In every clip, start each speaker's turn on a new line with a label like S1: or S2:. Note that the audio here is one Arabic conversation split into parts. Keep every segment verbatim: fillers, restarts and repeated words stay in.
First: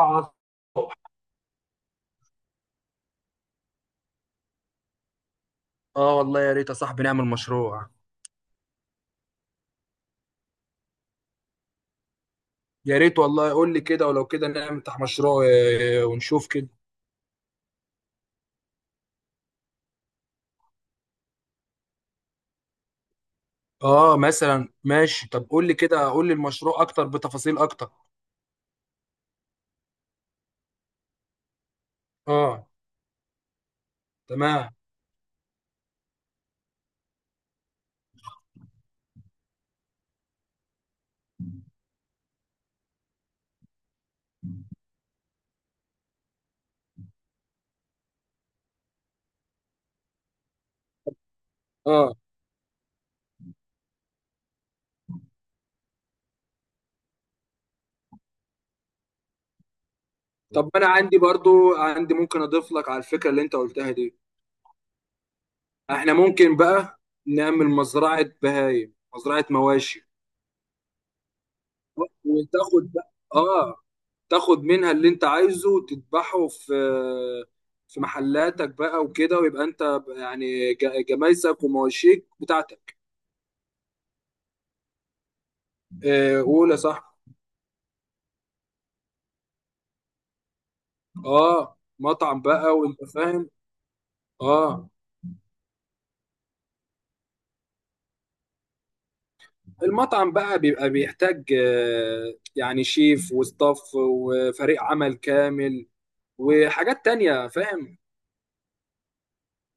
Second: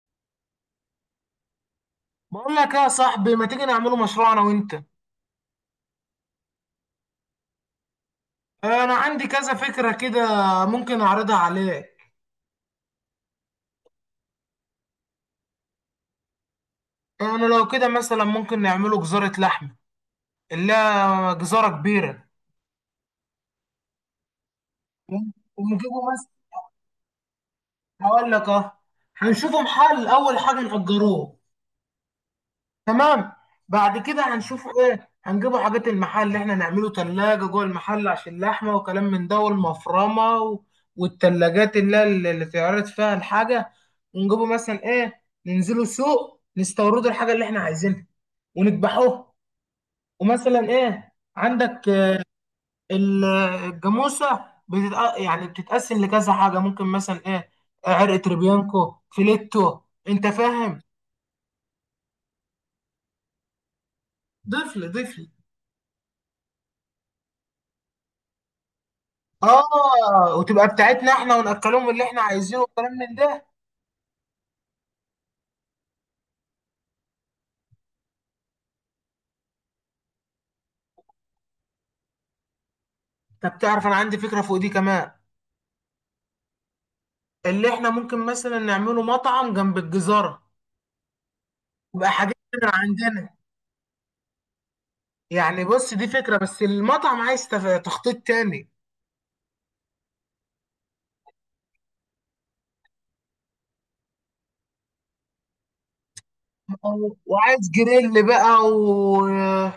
S1: على الصبح.
S2: بقول لك إيه يا صاحبي؟ ما تيجي نعمله مشروع انا وانت؟
S1: اه، والله يا ريت يا صاحبي نعمل مشروع.
S2: انا عندي كذا فكرة كده، ممكن اعرضها عليك.
S1: يا ريت والله قول لي كده، ولو كده نفتح مشروع آه، ونشوف كده.
S2: انا لو كده مثلا ممكن نعمله جزارة لحمة، اللي هي جزارة كبيرة،
S1: اه، مثلا ماشي. طب قول لي
S2: ونجيبه
S1: كده، قول
S2: مثلا.
S1: لي المشروع اكتر بتفاصيل اكتر.
S2: هقول لك اه، هنشوفه محل، اول حاجة نأجروه.
S1: اه.
S2: تمام. بعد كده هنشوف
S1: تمام.
S2: ايه، هنجيبوا حاجات المحل اللي احنا نعمله تلاجة جوه المحل عشان اللحمة وكلام من ده والمفرمة و... والتلاجات اللي هي اللي اللي تعرض فيها الحاجة. ونجيبوا مثلا ايه، ننزلوا سوق، نستوردوا الحاجة اللي احنا عايزينها، ونذبحوها. ومثلا ايه، عندك
S1: اه.
S2: آه، ال- الجاموسة بتتق... يعني بتتقسم لكذا حاجة، ممكن مثلا ايه عرق تريبيانكو فيليتو. انت
S1: طب
S2: فاهم؟
S1: انا عندي برضو عندي ممكن اضيف لك على الفكرة اللي انت قلتها دي.
S2: ضيف لي، ضيف لي.
S1: احنا ممكن بقى نعمل مزرعة بهايم مزرعة مواشي.
S2: اه، وتبقى بتاعتنا احنا، وناكلهم اللي احنا عايزينه، والكلام
S1: وتاخد بقى
S2: من ده.
S1: اه تاخد منها اللي انت عايزه وتذبحه في في محلاتك بقى وكده، ويبقى انت يعني ج- جمايسك ومواشيك بتاعتك.
S2: طب تعرف؟ انا عندي فكره فوق دي كمان،
S1: آه، قول يا صاحبي.
S2: اللي احنا ممكن مثلا نعمله مطعم جنب الجزاره،
S1: اه،
S2: يبقى حاجات
S1: مطعم
S2: من
S1: بقى وانت
S2: عندنا.
S1: فاهم. اه،
S2: يعني بص، دي فكره بس المطعم عايز تف- تخطيط تاني.
S1: المطعم بقى بيبقى بيحتاج آه، يعني شيف وستاف وفريق عمل كامل وحاجات تانية،
S2: وعايز
S1: فاهم.
S2: جريل بقى وجريل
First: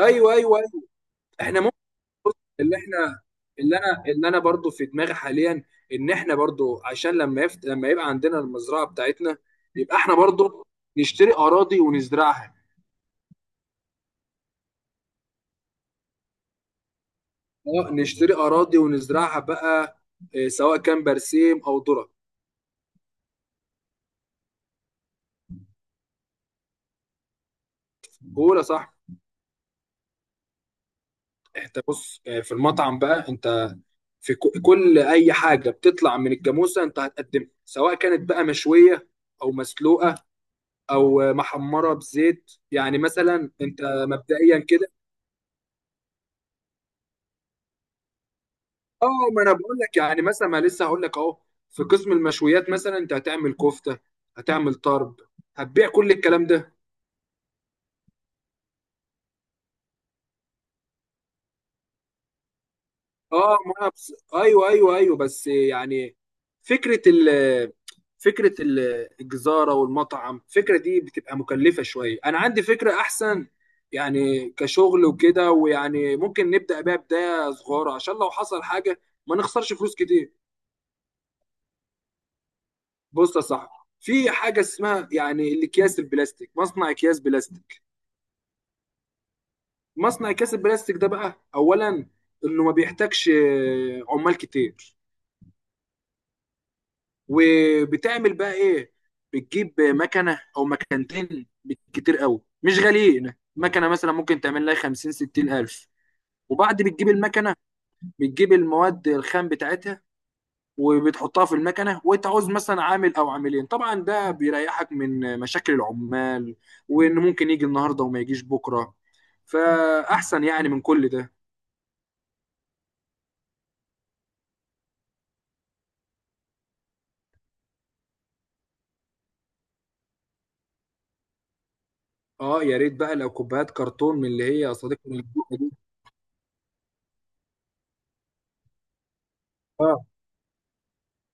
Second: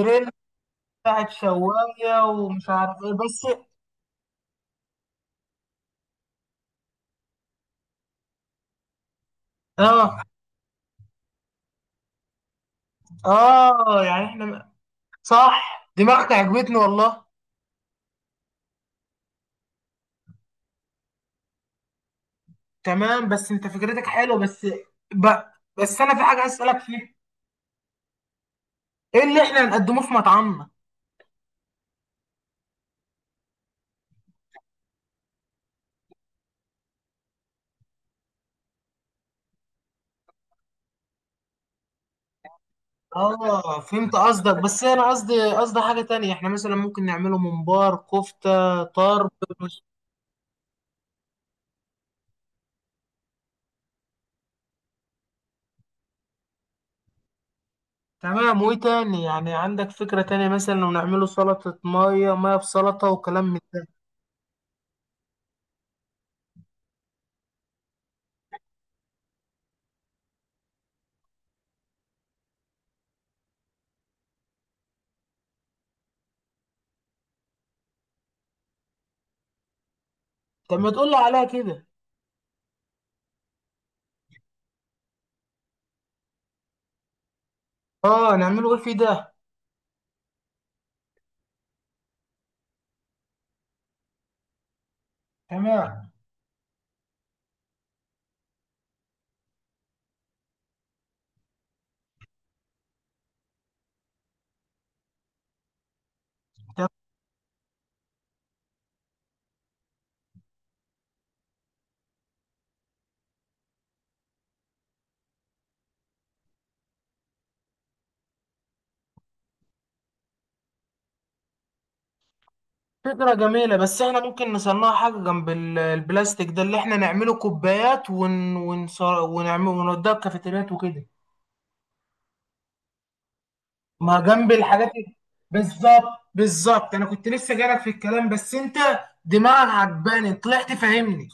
S1: ايوه، ايوه، ايوه.
S2: بتاعت
S1: احنا
S2: شوايه ومش
S1: اللي
S2: عارف ايه،
S1: احنا
S2: بس.
S1: اللي انا اللي انا برضو في دماغي حاليا ان احنا برضو عشان لما يفت... لما يبقى عندنا المزرعه بتاعتنا يبقى احنا
S2: اه،
S1: برضو نشتري اراضي ونزرعها.
S2: اه، يعني احنا، صح، دماغك عجبتني والله.
S1: اه، نشتري اراضي ونزرعها بقى، آه، سواء كان برسيم او ذره.
S2: تمام بس انت فكرتك حلوه، بس ب... بس انا في حاجه عايز اسالك فيها:
S1: بقول صح.
S2: ايه اللي احنا هنقدمه في مطعمنا؟
S1: انت بص، آه، في المطعم بقى انت في ك- كل اي حاجه بتطلع من الجاموسه انت هتقدمها، سواء كانت بقى مشويه او مسلوقه او آه، محمره بزيت، يعني مثلا
S2: اه
S1: انت
S2: فهمت قصدك،
S1: مبدئيا
S2: بس
S1: كده.
S2: انا قصدي قصدي حاجه تانية، احنا مثلا ممكن نعمله ممبار كفته
S1: اه،
S2: طرب.
S1: ما انا بقول
S2: مش-
S1: لك يعني مثلا، ما لسه هقول لك اهو. في قسم المشويات مثلا انت هتعمل كفته، هتعمل طرب، هتبيع كل الكلام ده.
S2: تمام، وايه تاني؟ يعني عندك فكره تانية مثلا لو نعمله سلطه ميه ميه بسلطه وكلام
S1: اه،
S2: من
S1: ما
S2: ده.
S1: انا بس... ايوه ايوه ايوه، بس يعني فكره ال فكره ال- الجزاره والمطعم الفكره دي بتبقى مكلفه شويه، انا عندي فكره احسن يعني كشغل وكده، ويعني ممكن نبدا بيها بدايه صغيره عشان لو حصل حاجه ما نخسرش فلوس كتير.
S2: طب ما تقول لي عليها كده.
S1: بص يا صاحبي، في حاجه اسمها يعني الاكياس البلاستيك، مصنع اكياس بلاستيك.
S2: اه، نعمله ايه في ده؟
S1: مصنع كاس البلاستيك ده بقى اولا انه ما بيحتاجش آه، عمال كتير.
S2: تمام.
S1: وبتعمل بقى ايه؟ بتجيب مكنه او مكنتين بالكتير قوي مش غاليين، مكنه مثلا ممكن تعمل لها خمسين ستين الف. وبعد بتجيب المكنه، بتجيب المواد الخام بتاعتها وبتحطها في المكنه وانت عاوز مثلا عامل او عاملين. طبعا ده بيريحك من مشاكل العمال وان ممكن يجي النهارده وما يجيش بكره، فاحسن يعني من كل ده.
S2: فكرة جميلة، بس احنا ممكن نصنع حاجة جنب ال- البلاستيك ده، اللي احنا نعمله كوبايات ون... ونص... ونعمل ونوديها الكافيتريات وكده.
S1: اه، يا ريت بقى لو كوبايات كرتون
S2: ما
S1: من اللي
S2: جنب
S1: هي يا
S2: الحاجات
S1: صديقي من
S2: ال-
S1: الجبنة دي.
S2: بالظبط، بالظبط، انا كنت لسه جايلك في الكلام، بس انت دماغك
S1: اه،
S2: عجباني، طلعت فاهمني.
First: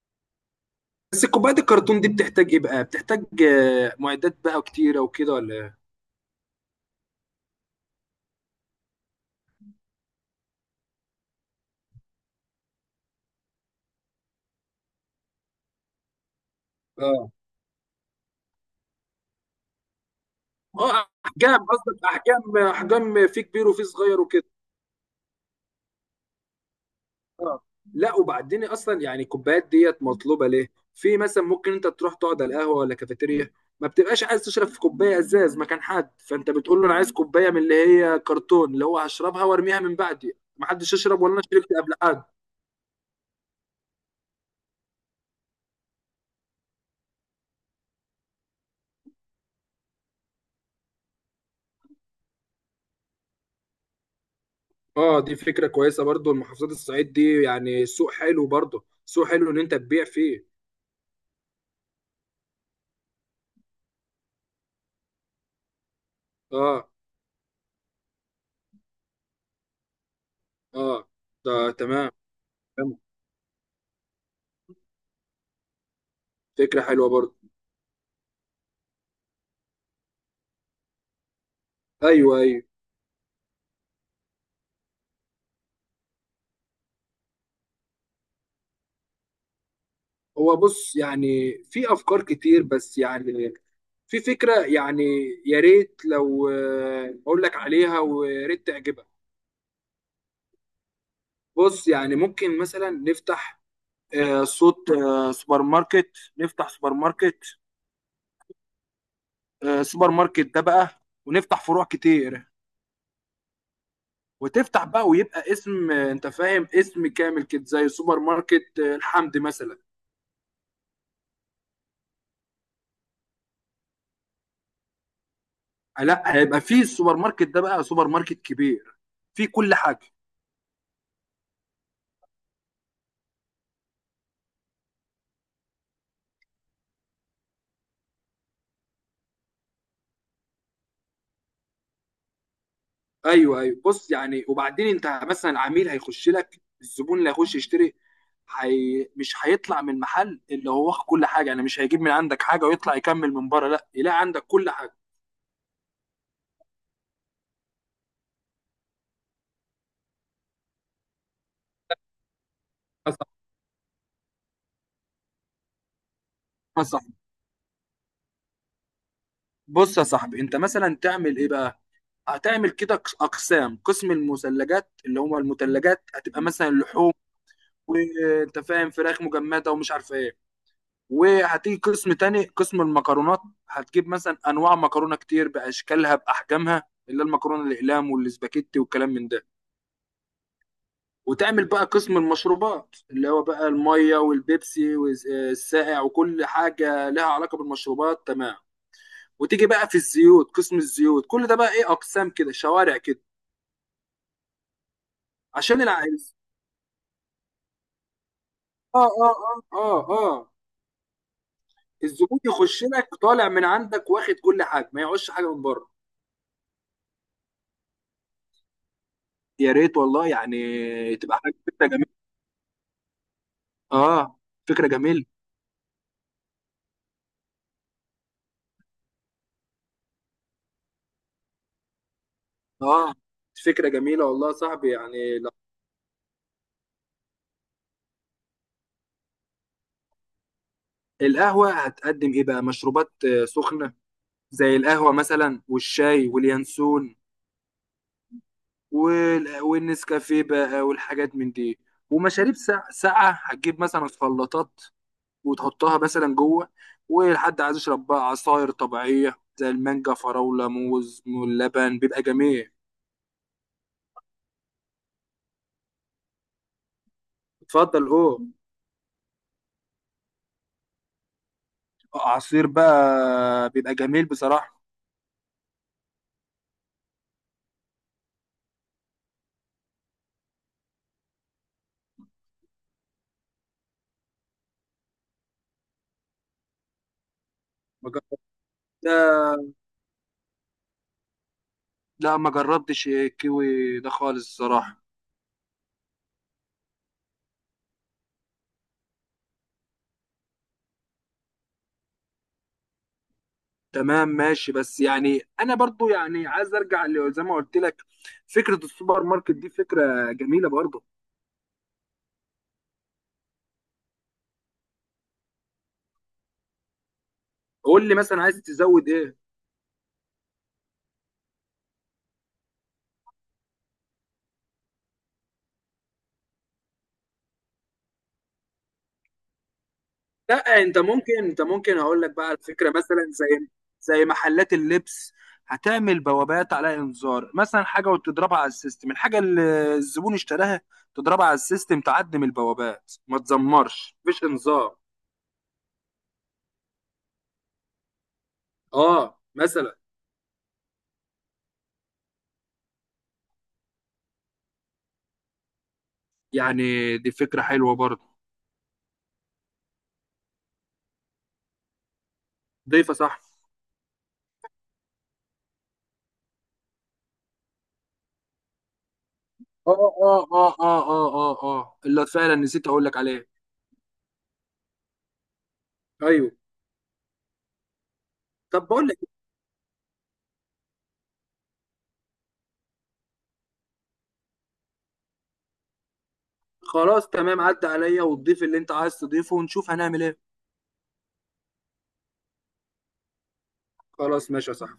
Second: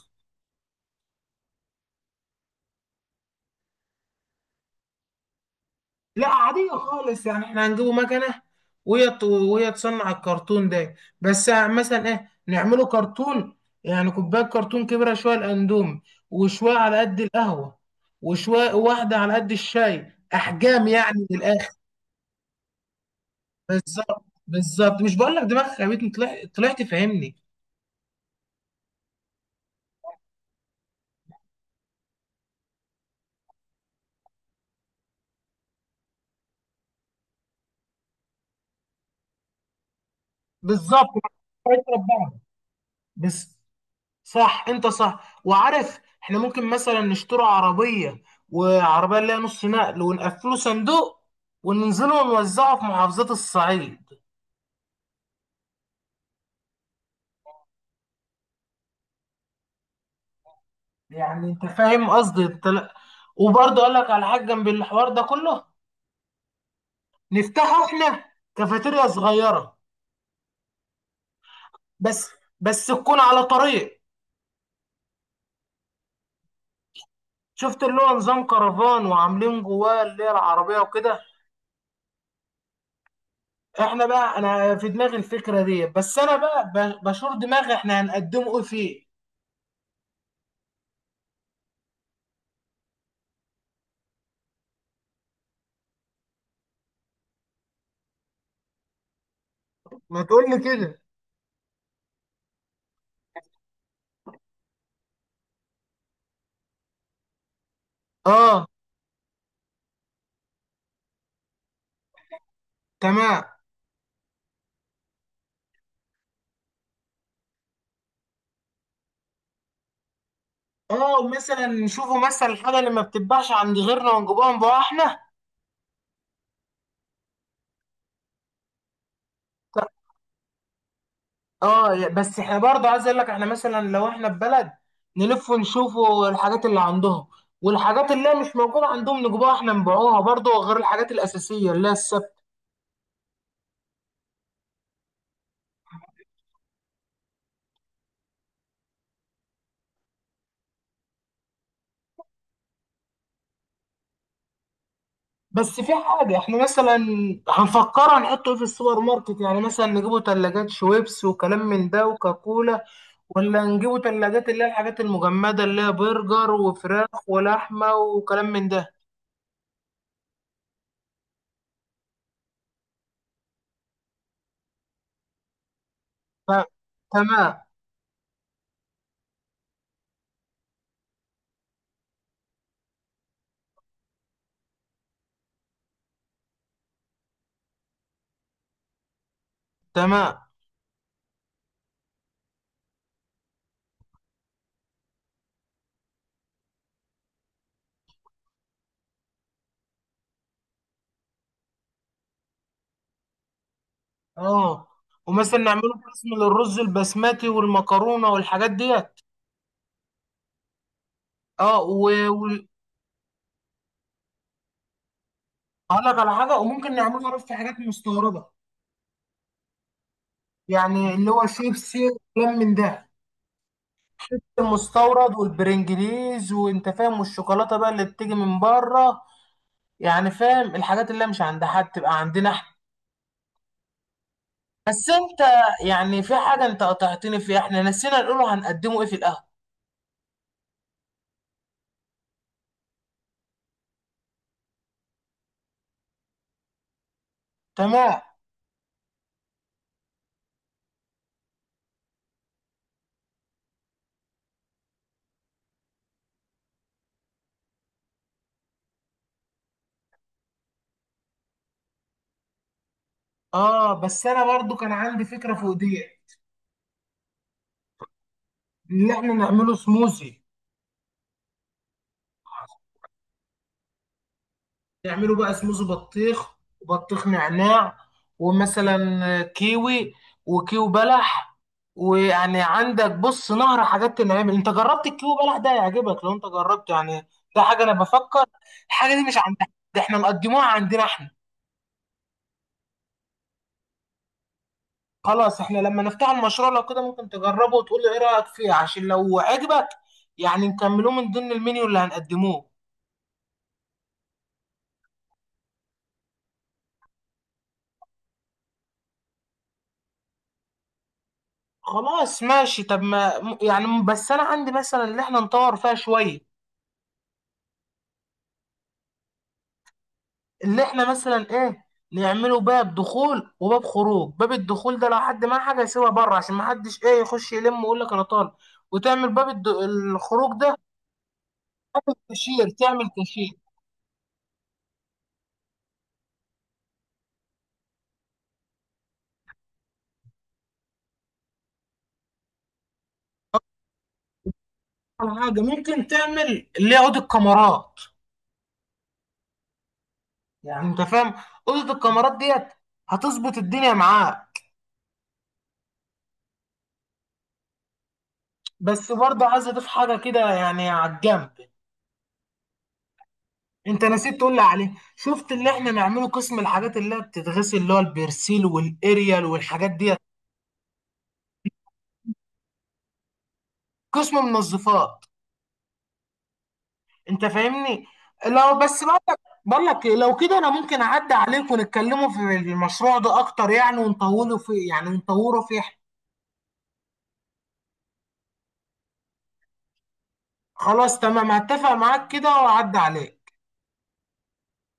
S1: بس كوبايات الكرتون دي بتحتاج ايه بقى؟ بتحتاج آه، معدات بقى كتيره وكده، ولا إيه؟
S2: لا عادية خالص، يعني احنا هنجيبه مكنة، وهي ت- وهي تصنع الكرتون ده، بس مثلا ايه نعمله كرتون، يعني كوباية كرتون كبيرة شوية الأندومي، وشوية على قد
S1: اه،
S2: القهوة، وشوية واحدة على قد الشاي، أحجام
S1: اه،
S2: يعني من
S1: احجام
S2: الآخر،
S1: قصدك، احجام، احجام، في كبير وفي
S2: بس.
S1: صغير وكده.
S2: بالظبط، مش بقول لك دماغك يا بيت، طلعت طلعت فاهمني.
S1: اه، لا، وبعدين اصلا يعني الكوبايات ديت مطلوبه ليه؟ في مثلا ممكن انت تروح تقعد على القهوه ولا كافيتيريا، ما بتبقاش عايز تشرب في كوبايه ازاز مكان حد، فانت بتقول له انا عايز كوبايه من اللي هي كرتون، اللي هو هشربها وارميها من بعدي، ما حدش
S2: بالظبط. ما
S1: يشرب ولا انا شربت
S2: تفكرش في
S1: قبل حد.
S2: بعض. بس، صح، انت صح وعارف، احنا ممكن مثلا نشتري عربية، وعربية اللي هي نص نقل ونقفله صندوق، وننزله ونوزعه في محافظات الصعيد.
S1: اه، دي فكرة كويسة برضو. المحافظات الصعيد دي يعني سوق حلو، برضو سوق حلو ان انت تبيع فيه.
S2: يعني انت فاهم قصدي انت؟ لا، وبرضه اقول لك على حاجة جنب الحوار ده كله،
S1: اه،
S2: نفتحه احنا كافيتيريا صغيرة،
S1: اه، ده تمام.
S2: بس بس
S1: تمام.
S2: تكون على طريق.
S1: فكرة حلوة برضو.
S2: شفت اللي هو نظام كرفان، وعاملين جواه اللي هي العربية وكده.
S1: ايوه، ايوه.
S2: احنا بقى انا في دماغي الفكرة دي، بس انا بقى ب- بشور دماغي، احنا هنقدمه ايه فيه؟
S1: هو بص، يعني في افكار كتير بس يعني في فكرة يعني، يا ريت لو آه، اقول لك عليها، ويا ريت تعجبك.
S2: ما تقول لي كده.
S1: بص يعني ممكن مثلا نفتح آه، صوت آه، سوبر ماركت نفتح سوبر ماركت.
S2: اه.
S1: آه، سوبر ماركت ده بقى، ونفتح فروع كتير
S2: تمام.
S1: وتفتح بقى، ويبقى اسم آه، انت فاهم، اسم كامل كده، زي سوبر ماركت آه، الحمد مثلا.
S2: اه، ومثلا نشوفوا مثلا الحاجه اللي ما بتتباعش عند غيرنا ونجيبوها نبيعها احنا.
S1: آه، لا، هيبقى فيه السوبر ماركت ده بقى سوبر ماركت كبير فيه كل
S2: ط-
S1: حاجه.
S2: اه يا- بس احنا برضه عايز اقول لك، احنا مثلا لو احنا في بلد، نلف ونشوفوا الحاجات اللي عندهم، والحاجات اللي هي مش موجوده عندهم نجيبوها احنا نبيعوها برضه، غير الحاجات الاساسيه اللي هي الثابته.
S1: ايوه، ايوه، بص يعني، وبعدين انت مثلا العميل هيخش لك، الزبون اللي هيخش يشتري حي... مش هيطلع من المحل اللي هو واخد كل حاجه، يعني مش هيجيب من عندك حاجه ويطلع يكمل من بره، لا، يلاقي عندك كل حاجه.
S2: بس في حاجه احنا مثلا هنفكرها نحطه إيه في السوبر ماركت؟ يعني مثلا نجيبوا ثلاجات شويبس وكلام من ده وكاكولا،
S1: يا صاحبي،
S2: ولا نجيبوا تلاجات اللي هي الحاجات المجمدة اللي هي برجر
S1: يا
S2: وفراخ
S1: صاحبي،
S2: ولحمة وكلام من ده؟
S1: بص يا صاحبي، انت مثلا تعمل ايه بقى؟ هتعمل كده قس- اقسام. قسم المثلجات اللي هم المثلجات هتبقى
S2: ف...
S1: مثلا لحوم
S2: تمام.
S1: وانت فاهم، فراخ مجمده ومش عارف ايه. وهتيجي قسم تاني، قسم المكرونات، هتجيب مثلا انواع مكرونه كتير باشكالها باحجامها، اللي هي المكرونه الاقلام والاسباجيتي والكلام من ده.
S2: تمام.
S1: وتعمل بقى قسم المشروبات اللي هو بقى الميه والبيبسي والسائع وكل حاجه لها علاقه بالمشروبات، تمام. وتيجي بقى في الزيوت، قسم الزيوت، كل ده بقى ايه؟ اقسام كده، شوارع كده،
S2: اه، ومثلا
S1: عشان
S2: نعمله قسم للرز البسمتي والمكرونة والحاجات
S1: اه
S2: ديت.
S1: اه اه اه اه
S2: اه و...
S1: الزبون
S2: و...
S1: يخش لك طالع من عندك واخد كل حاجه ما يعوزش حاجه من بره.
S2: هقول لك على حاجة وممكن نعمله، عارف، في حاجات مستوردة،
S1: يا ريت والله يعني
S2: يعني اللي
S1: تبقى
S2: هو
S1: حاجه، فكره
S2: شيبسي
S1: جميله.
S2: وكلام من ده،
S1: اه، فكره جميله.
S2: المستورد والبرنجليز وانت فاهم، والشوكولاتة بقى اللي بتيجي من بره، يعني فاهم، الحاجات اللي هي مش عند حد تبقى عندنا احنا.
S1: اه، فكره جميله والله يا صاحبي،
S2: بس انت،
S1: يعني لا.
S2: يعني في حاجة انت قطعتني فيها، احنا نسينا نقوله هنقدمه ايه في القهوة.
S1: القهوه هتقدم ايه بقى؟ مشروبات آه، سخنه زي القهوه مثلا والشاي واليانسون
S2: تمام.
S1: وال... والنسكافيه بقى والحاجات من دي. ومشاريب ساقعه، ساقعه هتجيب مثلا خلاطات وتحطها مثلا جوه، ولحد عايز يشرب بقى عصاير طبيعية زي المانجا، فراولة، موز، واللبن بيبقى جميل.
S2: اه، بس انا برضو كان عندي فكرة فوق دي،
S1: اتفضل اوه.
S2: ان احنا نعمله سموزي،
S1: عصير بقى بيبقى جميل بصراحة.
S2: نعمله بقى سموزي بطيخ، وبطيخ نعناع، ومثلا كيوي، وكيو بلح. ويعني عندك بص، نهر حاجات تنعمل، انت جربت الكيو بلح ده؟ هيعجبك لو انت جربته يعني، ده حاجة انا
S1: ما
S2: بفكر، الحاجة دي مش
S1: جربتها.
S2: عند، ده احنا مقدموها عندنا احنا.
S1: لا، ما جربتش الكيوي ده خالص الصراحة.
S2: خلاص، احنا لما نفتح المشروع لو كده ممكن تجربه وتقول لي ايه رأيك فيه، عشان لو عجبك يعني نكملوه من ضمن المنيو اللي هنقدموه.
S1: تمام ماشي، بس يعني انا برضو يعني عايز ارجع ل- زي ما قلت لك، فكرة السوبر ماركت دي فكرة جميلة برضو.
S2: خلاص ماشي، طب ما م- يعني، بس انا عندي مثلا اللي احنا نطور فيها شوية،
S1: قول لي مثلا عايز تزود ايه.
S2: اللي احنا مثلا ايه، نعمله باب دخول وباب خروج، باب الدخول ده لو حد معاه حاجة يسيبها بره عشان ما حدش ايه يخش يلم ويقول لك انا طالب، وتعمل باب الد... الخروج ده.
S1: لا، انت ممكن انت ممكن اقول لك بقى على
S2: كاشير،
S1: فكره
S2: تعمل
S1: مثلا
S2: كاشير.
S1: زي زي محلات اللبس، هتعمل بوابات على انذار مثلا حاجه وتضربها على السيستم الحاجه اللي الزبون اشتراها تضربها على السيستم، تعدم البوابات ما تزمرش، مفيش انذار.
S2: أول حاجة ممكن تعمل اللي يقعد الكاميرات،
S1: اه، مثلا
S2: يعني انت فاهم، اوضه الكاميرات ديت هتظبط الدنيا معاك.
S1: يعني دي فكره حلوه برضه.
S2: بس برضه عايز اضيف حاجه كده يعني على الجنب،
S1: ضيفه صح.
S2: انت نسيت تقول لي عليه، شفت اللي احنا نعمله قسم الحاجات اللي هي بتتغسل اللي هو البرسيل والاريال والحاجات
S1: اه،
S2: ديت،
S1: اه، اه، اه، اه، اه، اه، اللي فعلا نسيت اقول لك عليه.
S2: قسم منظفات،
S1: ايوه.
S2: انت فاهمني. لو
S1: طب
S2: بس
S1: بقول لك
S2: بقول لك،
S1: إيه؟
S2: بقول لك ايه، لو كده انا ممكن اعدي عليك ونتكلموا في المشروع ده اكتر، يعني ونطوله فيه، يعني ونطوره فيه.
S1: خلاص تمام، عدى عليا وتضيف اللي انت عايز تضيفه ونشوف هنعمل ايه.
S2: خلاص تمام، هتفق معاك كده واعدي عليك.
S1: خلاص ماشي صح